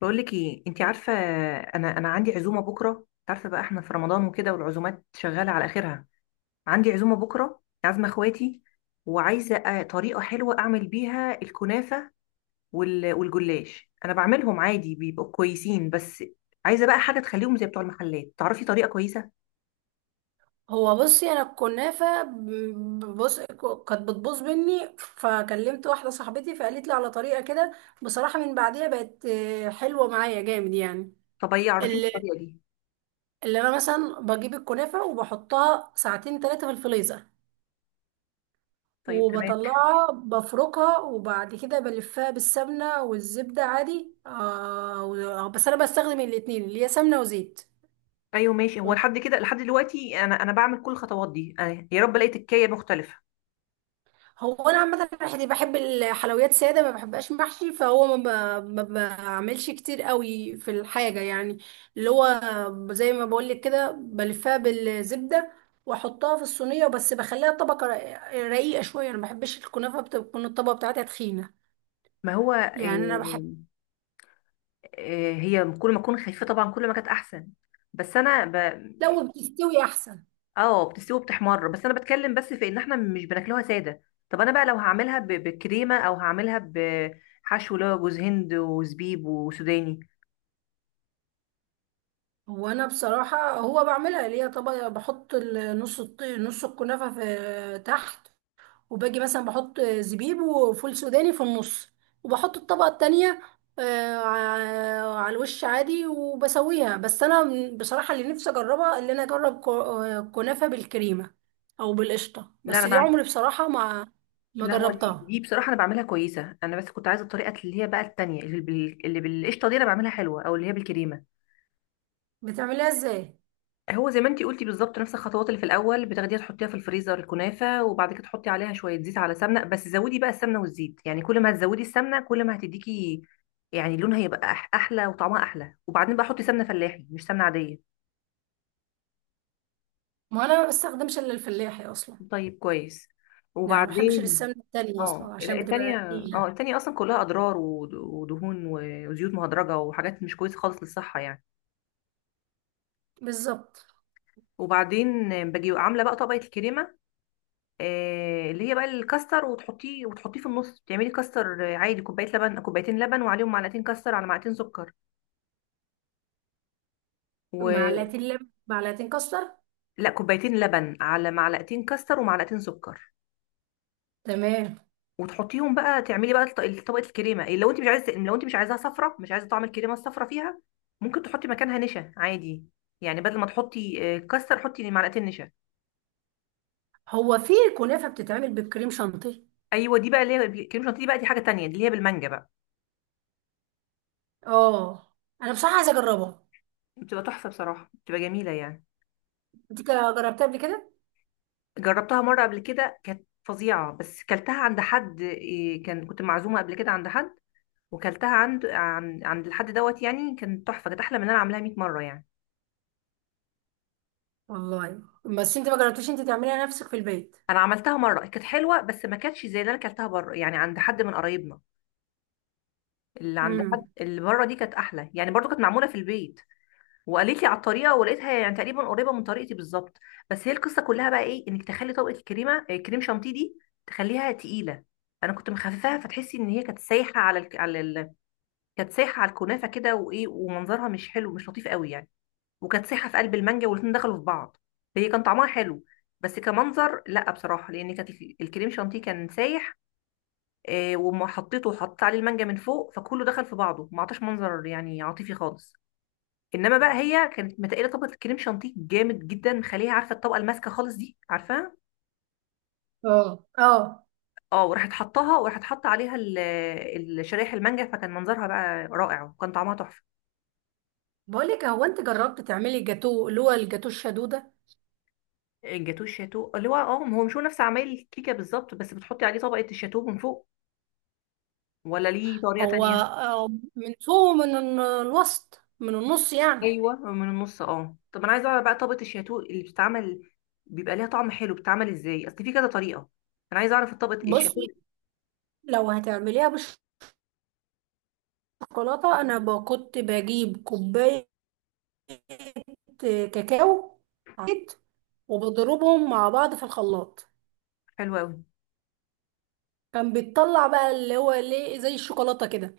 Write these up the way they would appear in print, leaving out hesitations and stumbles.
بقول لك ايه انت عارفه. انا عندي عزومه بكره، انت عارفه بقى احنا في رمضان وكده، والعزومات شغاله على اخرها. عندي عزومه بكره، عازمه اخواتي. وعايزه طريقه حلوه اعمل بيها الكنافه. والجلاش انا بعملهم عادي، بيبقوا كويسين. بس عايزه بقى حاجه تخليهم زي بتوع المحلات. تعرفي طريقه كويسه؟ هو بصي، انا الكنافه بص كانت بتبوظ مني، فكلمت واحده صاحبتي فقالت لي على طريقه كده. بصراحه من بعديها بقت حلوه معايا جامد يعني. طب ايه، عرفيني اللي, الطريقه دي. اللي انا مثلا بجيب الكنافه وبحطها ساعتين 3 في الفريزر، طيب تمام. وبطلعها بفركها، وبعد كده بلفها بالسمنه والزبده عادي. بس انا بستخدم الاتنين، اللي هي سمنه وزيت. ايوه ماشي، هو لحد كده لحد دلوقتي انا بعمل كل الخطوات دي، يا رب الاقي تكايه مختلفه. هو انا عامه بحب الحلويات ساده، ما بحبهاش محشي، فهو ما بعملش كتير قوي في الحاجه يعني. اللي هو زي ما بقول لك كده، بلفها بالزبده، واحطها في الصينيه، بس بخليها طبقه رقيقه شويه. انا ما بحبش الكنافه بتكون الطبقه بتاعتها تخينه. ما هو يعني انا بحب هي كل ما اكون خفيفه طبعا كل ما كانت احسن. بس انا ب... لو بتستوي احسن. اه بتستوي وبتحمر، بس انا بتكلم بس في ان احنا مش بناكلوها ساده. طب انا بقى لو هعملها بكريمه، او هعملها بحشو اللي هو جوز هند وزبيب وسوداني. هو انا بصراحه، هو بعملها اللي هي طبقه، بحط نص الكنافه في تحت، وباجي مثلا بحط زبيب وفول سوداني في النص، وبحط الطبقة التانية على الوش عادي، وبسويها. بصراحة اللي نفسي اجربها، اللي انا اجرب كنافة بالكريمة او بالقشطة، لا بس انا دي بعمل عمري بصراحة ما لا هو دي جربتها. دي بصراحه انا بعملها كويسه، انا بس كنت عايزه الطريقه اللي هي بقى التانية، اللي اللي بالقشطه دي انا بعملها حلوه، او اللي هي بالكريمه. بتعملها ازاي؟ هو زي ما انتي قلتي بالظبط، نفس الخطوات اللي في الاول بتاخديها تحطيها في الفريزر الكنافه، وبعد كده تحطي عليها شويه زيت على سمنه، بس زودي بقى السمنه والزيت، يعني كل ما هتزودي السمنه كل ما هتديكي. يعني لونها هيبقى احلى وطعمها احلى، وبعدين بقى حطي سمنه فلاحي مش سمنه عاديه. ما انا ما بستخدمش الا الفلاحي اصلا. طيب كويس. يعني ما بحبش وبعدين السمنة التانية اه اصلا، لا عشان بتبقى التانية. اه تقيلة. التانية اصلا كلها اضرار، ودهون وزيوت مهدرجه وحاجات مش كويسه خالص للصحه يعني. بالظبط. وبعدين باجي عامله بقى طبقه الكريمه، اللي هي بقى الكاستر، وتحطيه في النص. تعملي كاستر عادي، كوبايه لبن، كوبايتين لبن، وعليهم معلقتين كاستر على معلقتين سكر. و معلقتين لبن معلقتين كاستر؟ لا، كوبايتين لبن على معلقتين كاستر ومعلقتين سكر. تمام. وتحطيهم بقى، تعملي بقى طبقه الكريمه. لو انت مش عايزه، لو انت مش عايزاها صفرة، مش عايزه طعم الكريمه الصفرة فيها، ممكن تحطي مكانها نشا عادي. يعني بدل ما تحطي كاستر، حطي معلقتين نشا. هو في كنافة بتتعمل بالكريم شانتيه؟ ايوه دي بقى اللي هي الكريمه الشانتيه، دي بقى دي حاجه تانية، دي اللي هي بالمانجا بقى. اه، انا بصراحه عايزه اجربها. بتبقى تحفه بصراحه، بتبقى جميله يعني. انت كده جربتها قبل كده؟ جربتها مرة قبل كده كانت فظيعة، بس كلتها عند حد. كان كنت معزومة قبل كده عند حد، وكلتها عند عند الحد دوت، يعني كانت تحفة، كانت أحلى من أنا عاملاها 100 مرة يعني. والله، بس انت ما جربتيش انت تعمليها نفسك في البيت؟ أنا عملتها مرة كانت حلوة، بس ما كانتش زي اللي أنا كلتها بره يعني عند حد من قرايبنا. اللي عند حد امم. اللي بره دي كانت أحلى يعني، برضو كانت معمولة في البيت. وقالت لي على الطريقة، ولقيتها يعني تقريبا قريبة من طريقتي بالظبط. بس هي القصة كلها بقى إيه؟ إنك تخلي طبقة الكريمة، كريم شانتيه دي، تخليها تقيلة. انا كنت مخففاها، فتحسي ان هي كانت سايحه على كانت سايحه على الكنافه كده، وايه، ومنظرها مش حلو مش لطيف قوي يعني. وكانت سايحه في قلب المانجا، والاتنين دخلوا في بعض. هي كان طعمها حلو، بس كمنظر لا بصراحه، لان كانت الكريم شانتيه كان سايح. وما حطيته وحطيت عليه المانجا من فوق، فكله دخل في بعضه، ما عطاش منظر يعني عاطفي خالص. انما بقى هي كانت متقله طبقه الكريم شانتيه جامد جدا، مخليها، عارفه الطبقه الماسكه خالص دي، عارفاها. اه، اه. اه وراحت حطاها، وراحت حط عليها شرايح المانجا، فكان منظرها بقى رائع، وكان طعمها تحفه. بقول لك، هو انت جربت تعملي الجاتو، اللي هو الجاتو الشدوده؟ الجاتوه الشاتو اللي هو اه، هو مش هو نفس عمايل الكيكه بالظبط، بس بتحطي عليه طبقه الشاتو من فوق، ولا ليه طريقه هو، تانية؟ من فوق، من الوسط، من النص يعني. ايوه من النص اه. طب انا عايزه اعرف بقى طبقه الشاتو اللي بتتعمل، بيبقى ليها طعم حلو، بتتعمل ازاي؟ اصل في كذا طريقه. انا عايزه اعرف الطبقه الشاتو بصي، اللي، لو هتعمليها بالشوكولاته، انا كنت بجيب كوبايه كاكاو عيت، وبضربهم مع بعض في الخلاط. حلوه قوي. كان بيطلع بقى اللي هو ليه زي الشوكولاته كده،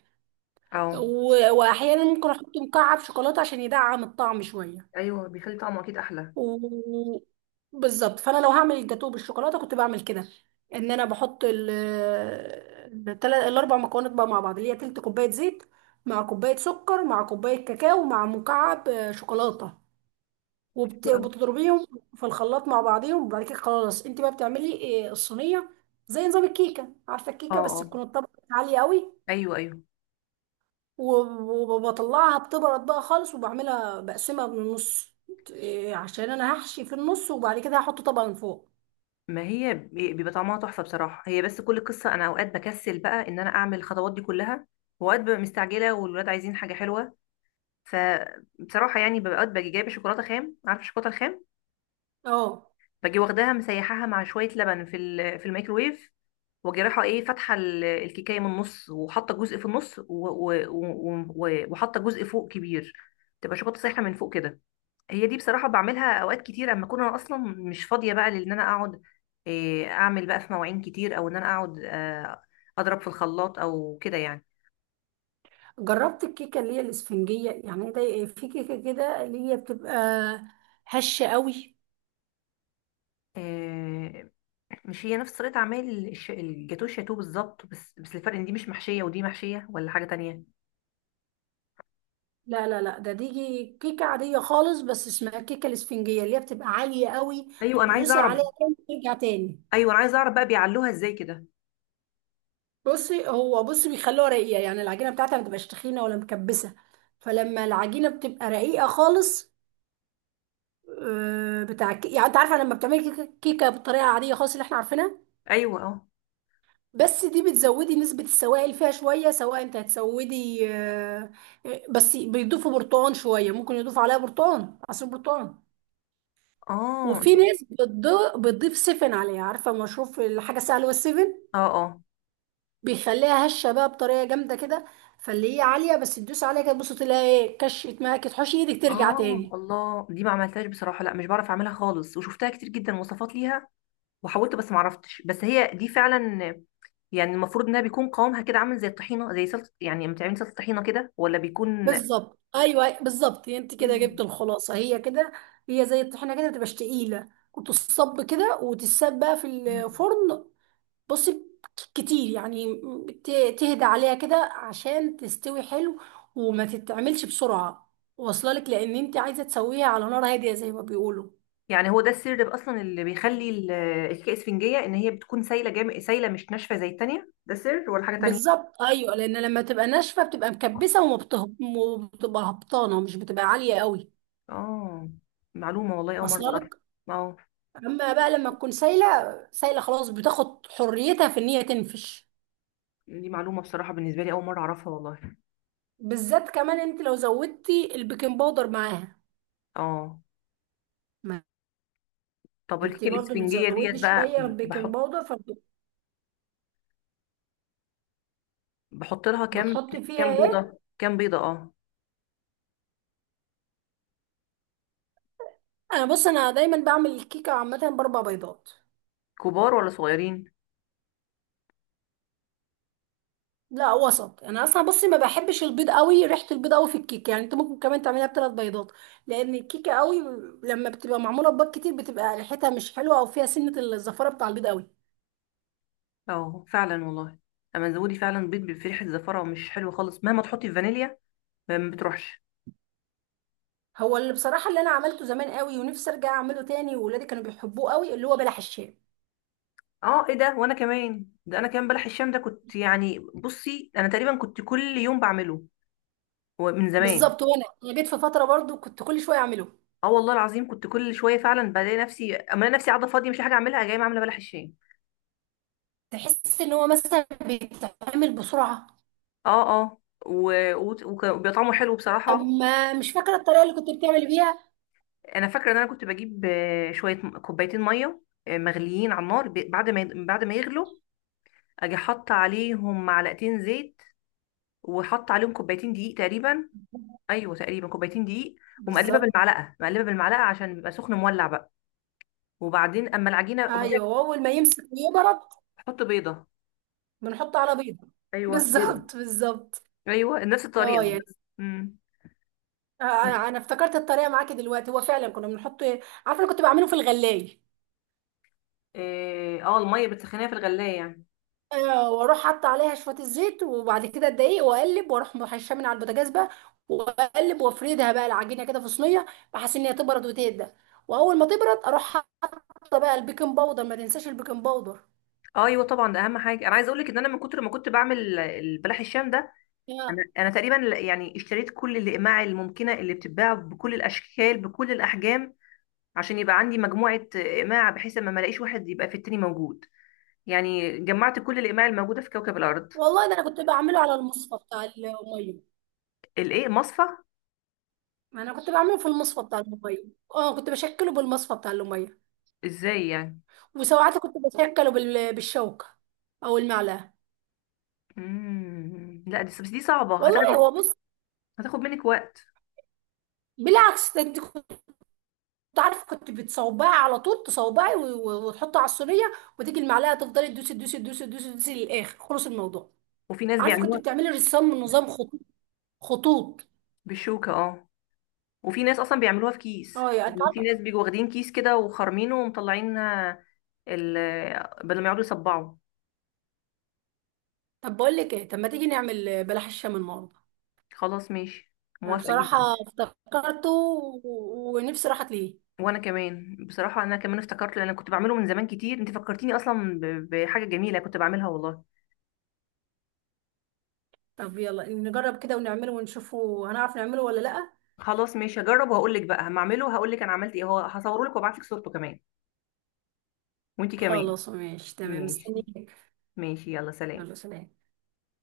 اه واحيانا ممكن احط مكعب شوكولاته عشان يدعم الطعم شويه. ايوه بيخلي طعمه اكيد احلى. و... بالظبط. فانا لو هعمل الجاتوه بالشوكولاته كنت بعمل كده، ان انا بحط الاربع مكونات بقى مع بعض، اللي هي تلت كوبايه زيت، مع كوبايه سكر، مع كوبايه كاكاو، مع مكعب شوكولاته. حلو أوي. وبتضربيهم في الخلاط مع بعضهم، وبعد كده خلاص، انت بقى بتعملي الصينيه زي نظام الكيكه، عارفه اه الكيكه، بس اه. تكون الطبقه عاليه قوي. ايوه ايوه. وبطلعها بتبرد بقى خالص، وبعملها بقسمها من النص عشان انا هحشي في النص، وبعد كده هحط طبقة من فوق. ما هي بيبقى طعمها تحفه بصراحه، هي بس كل قصه انا اوقات بكسل بقى ان انا اعمل الخطوات دي كلها. واوقات ببقى مستعجله والولاد عايزين حاجه حلوه، فبصراحة يعني ببقى باجي جايبة شوكولاتة خام، عارفة الشوكولاتة الخام. اه. باجي واخداها مسيحاها مع شوية لبن في في الميكروويف. واجي رايحة ايه، فاتحة الكيكاية من النص، وحاطة جزء في النص، وحاطة جزء فوق كبير. تبقى شوكولاتة سايحة من فوق كده. هي دي بصراحة بعملها اوقات كتير اما اكون انا اصلا مش فاضية بقى، لان انا اقعد، اعمل بقى في مواعين كتير، او ان انا اقعد اضرب في الخلاط او كده يعني. جربت الكيكة اللي هي الاسفنجية، يعني ده إيه؟ في كيكة كده اللي هي بتبقى هشة قوي. آه، مش هي نفس طريقة عمل الجاتوه الشاتوه بالظبط، بس بس الفرق ان دي مش محشية ودي محشية، ولا حاجة تانية؟ لا، لا، لا، دي كيكة عادية خالص، بس اسمها الكيكة الاسفنجية اللي هي بتبقى عالية قوي. ايوه انا عايزة تدوسي اعرف. عليها كده ترجع تاني. ايوه انا عايزة اعرف بقى بيعلوها ازاي كده. بصي، هو بيخلوها رقيقة، يعني العجينة بتاعتها ما بتبقاش تخينة ولا مكبسة. فلما العجينة بتبقى رقيقة خالص، يعني انت عارفه، لما بتعملي كيكة بالطريقه العاديه خالص اللي احنا عارفينها، ايوه اه بس دي بتزودي نسبه السوائل فيها شويه، سواء انت هتسودي، بس بيضيفوا برتقال شويه، ممكن يضيفوا عليها برتقال، عصير برتقال. اه. وفي انتوا- ناس بتضيف سفن عليها، عارفه مشروب الحاجه السهله والسفن. اه اه بيخليها هشه بقى بطريقه جامده كده. فاللي هي عاليه، بس تدوس عليها كده بص، تلاقي ايه؟ كشت معاكي، تحوشي ايدك ترجع اه. تاني. الله، دي ما عملتهاش بصراحة، لا مش بعرف اعملها خالص، وشفتها كتير جدا وصفات ليها وحاولت بس ما عرفتش. بس هي دي فعلا، يعني المفروض انها بيكون قوامها كده عامل زي الطحينة، زي سلطة يعني، لما تعملي سلطة طحينة كده، ولا بيكون؟ بالظبط، ايوه بالظبط، انت كده جبت الخلاصه، هي كده. هي زي الطحينه كده، بتبقاش تقيله، وتصب كده وتتساب بقى في مم. الفرن. بصي، كتير يعني، ت- تهدى عليها كده عشان تستوي حلو، وما تتعملش بسرعه. واصله لك؟ لان انت عايزه تسويها على نار هاديه زي ما بيقولوا. يعني هو ده السر بقى اصلا اللي بيخلي الكيكه اسفنجيه، ان هي بتكون سايله سايله مش ناشفه زي التانية؟ ده سر ولا حاجه تانية؟ بالظبط ايوه، لان لما تبقى ناشفه بتبقى مكبسه، وبتبقى هبطانه، مش بتبقى عاليه قوي. اه معلومه والله، اول مره واصله اعرفها. لك. اه اما بقى لما تكون سايله، سايله خلاص، بتاخد حريتها في ان هي تنفش. دي معلومه بصراحه بالنسبه لي، اول مره اعرفها والله. بالذات كمان انت لو زودتي البيكنج باودر معاها. اه ما طب انت الكيكه برضو الاسفنجيه ديت بتزودي بقى، شويه البيكنج بحط باودر. بحط لها كام؟ فبتحطي كام فيها ايه؟ بيضه كام بيضه اه. انا بص، انا دايما بعمل الكيكه عامه باربع بيضات. كبار ولا صغيرين؟ لا، وسط. انا اصلا بصي ما بحبش البيض قوي، ريحه البيض قوي في الكيكه. يعني انت ممكن كمان تعمليها بثلاث بيضات، لان الكيكه قوي لما بتبقى معموله ببيض كتير بتبقى ريحتها مش حلوه، او فيها سنه الزفاره بتاع البيض قوي. اه فعلا والله. اما زودي فعلا بيض، بفرحه زفره، مش حلو خالص مهما تحطي فانيليا ما بتروحش. هو اللي بصراحة اللي أنا عملته زمان قوي، ونفسي أرجع أعمله تاني، وولادي كانوا بيحبوه قوي، اللي هو بلح الشام. اه ايه ده، وانا كمان، ده انا كمان بلح الشام ده كنت يعني، بصي انا تقريبا كنت كل يوم بعمله، هو من زمان. بالظبط. وأنا جيت في فترة برضو كنت كل شوية أعمله. اه والله العظيم كنت كل شويه فعلا بلاقي نفسي اما انا نفسي قاعده فاضيه مش حاجه اعملها، جايه عامله بلح الشام. تحس إن هو مثلا بيتعمل بسرعة. اه اه، وبيبقى طعمه حلو طب بصراحه. ما مش فاكرة الطريقة اللي كنت بتعمل بيها؟ انا فاكره ان انا كنت بجيب شويه كوبايتين ميه مغليين على النار، بعد ما يغلوا، اجي حاطه عليهم معلقتين زيت، وحاطه عليهم كوبايتين دقيق تقريبا. ايوه تقريبا كوبايتين دقيق. ومقلبه بالظبط. بالمعلقه مقلبه بالمعلقه عشان بيبقى سخن مولع بقى. وبعدين اما العجينه، وبعدين أيوه، أول ما يمسك ويبرد. احط بيضه. بنحطه على بيضة. ايوه بيضه. بالظبط، بالظبط. ايوه نفس أه الطريقه، يعني، بس امم. آه، أنا أنا افتكرت الطريقة معاكي دلوقتي، هو فعلا كنا بنحط. عارفة، أنا كنت بعمله في الغلاية. اه الميه بتسخنيها في الغلايه يعني. واروح حاطه عليها شويه الزيت، وبعد كده الدقيق، واقلب، واروح محشاه من على البوتاجاز بقى، واقلب، وافردها بقى العجينه كده في صينيه، بحيث ان هي تبرد وتهدى، واول ما تبرد، اروح حاطه بقى البيكنج باودر. ما تنساش البيكنج باودر. اه ايوه طبعا ده اهم حاجه، انا عايزه اقول لك ان انا من كتر ما كنت بعمل البلح الشام ده، يا انا تقريبا يعني اشتريت كل الاقماع الممكنه اللي بتتباع، بكل الاشكال بكل الاحجام، عشان يبقى عندي مجموعه اقماع، بحيث ما الاقيش واحد يبقى في التاني موجود. يعني جمعت كل الاقماع الموجوده في كوكب الارض. والله ده انا كنت بعمله على المصفى بتاع الميه. الايه، مصفى؟ انا كنت بعمله في المصفى بتاع الميه. اه، كنت بشكله بالمصفى بتاع الميه. ازاي يعني؟ وساعات كنت بشكله بالشوكه او المعلقه. لا دي، بس دي صعبه، هتاخد، والله هو بص، هتاخد منك وقت. بالعكس ده، انت تعرف، كنت بتصوبها على طول تصوبعي، وتحطي على الصينيه، وتيجي المعلقه تفضلي تدوسي تدوسي تدوسي تدوسي تدوسي للاخر، خلص الموضوع. وفي ناس عارفه، كنت بيعملوها بتعملي رسام من نظام خطوط، خطوط. بالشوكة اه. وفي ناس اصلا بيعملوها في كيس، اه، يا انت يعني في ناس عارفه. بيجوا واخدين كيس كده وخارمينه ومطلعين ال بدل ما يقعدوا يصبعوا. طب بقول لك ايه؟ طب ما تيجي نعمل بلح الشام النهارده؟ خلاص ماشي، انا موافقة بصراحه جدا. افتكرته، ونفسي راحت ليه. وانا كمان بصراحة، انا كمان افتكرت، لان انا كنت بعمله من زمان كتير، انت فكرتيني اصلا بحاجة جميلة كنت بعملها والله. طب يلا نجرب كده ونعمله ونشوفه، هنعرف نعمله ولا لا؟ خلاص ماشي، هجرب وهقول لك بقى هما اعمله، هقول لك انا عملت ايه، هو هصوره لك وابعت لك صورته كمان. وانت كمان. خلاص ماشي، تمام، ماشي. مستنيك. ماشي يلا سلام. يلا سلام.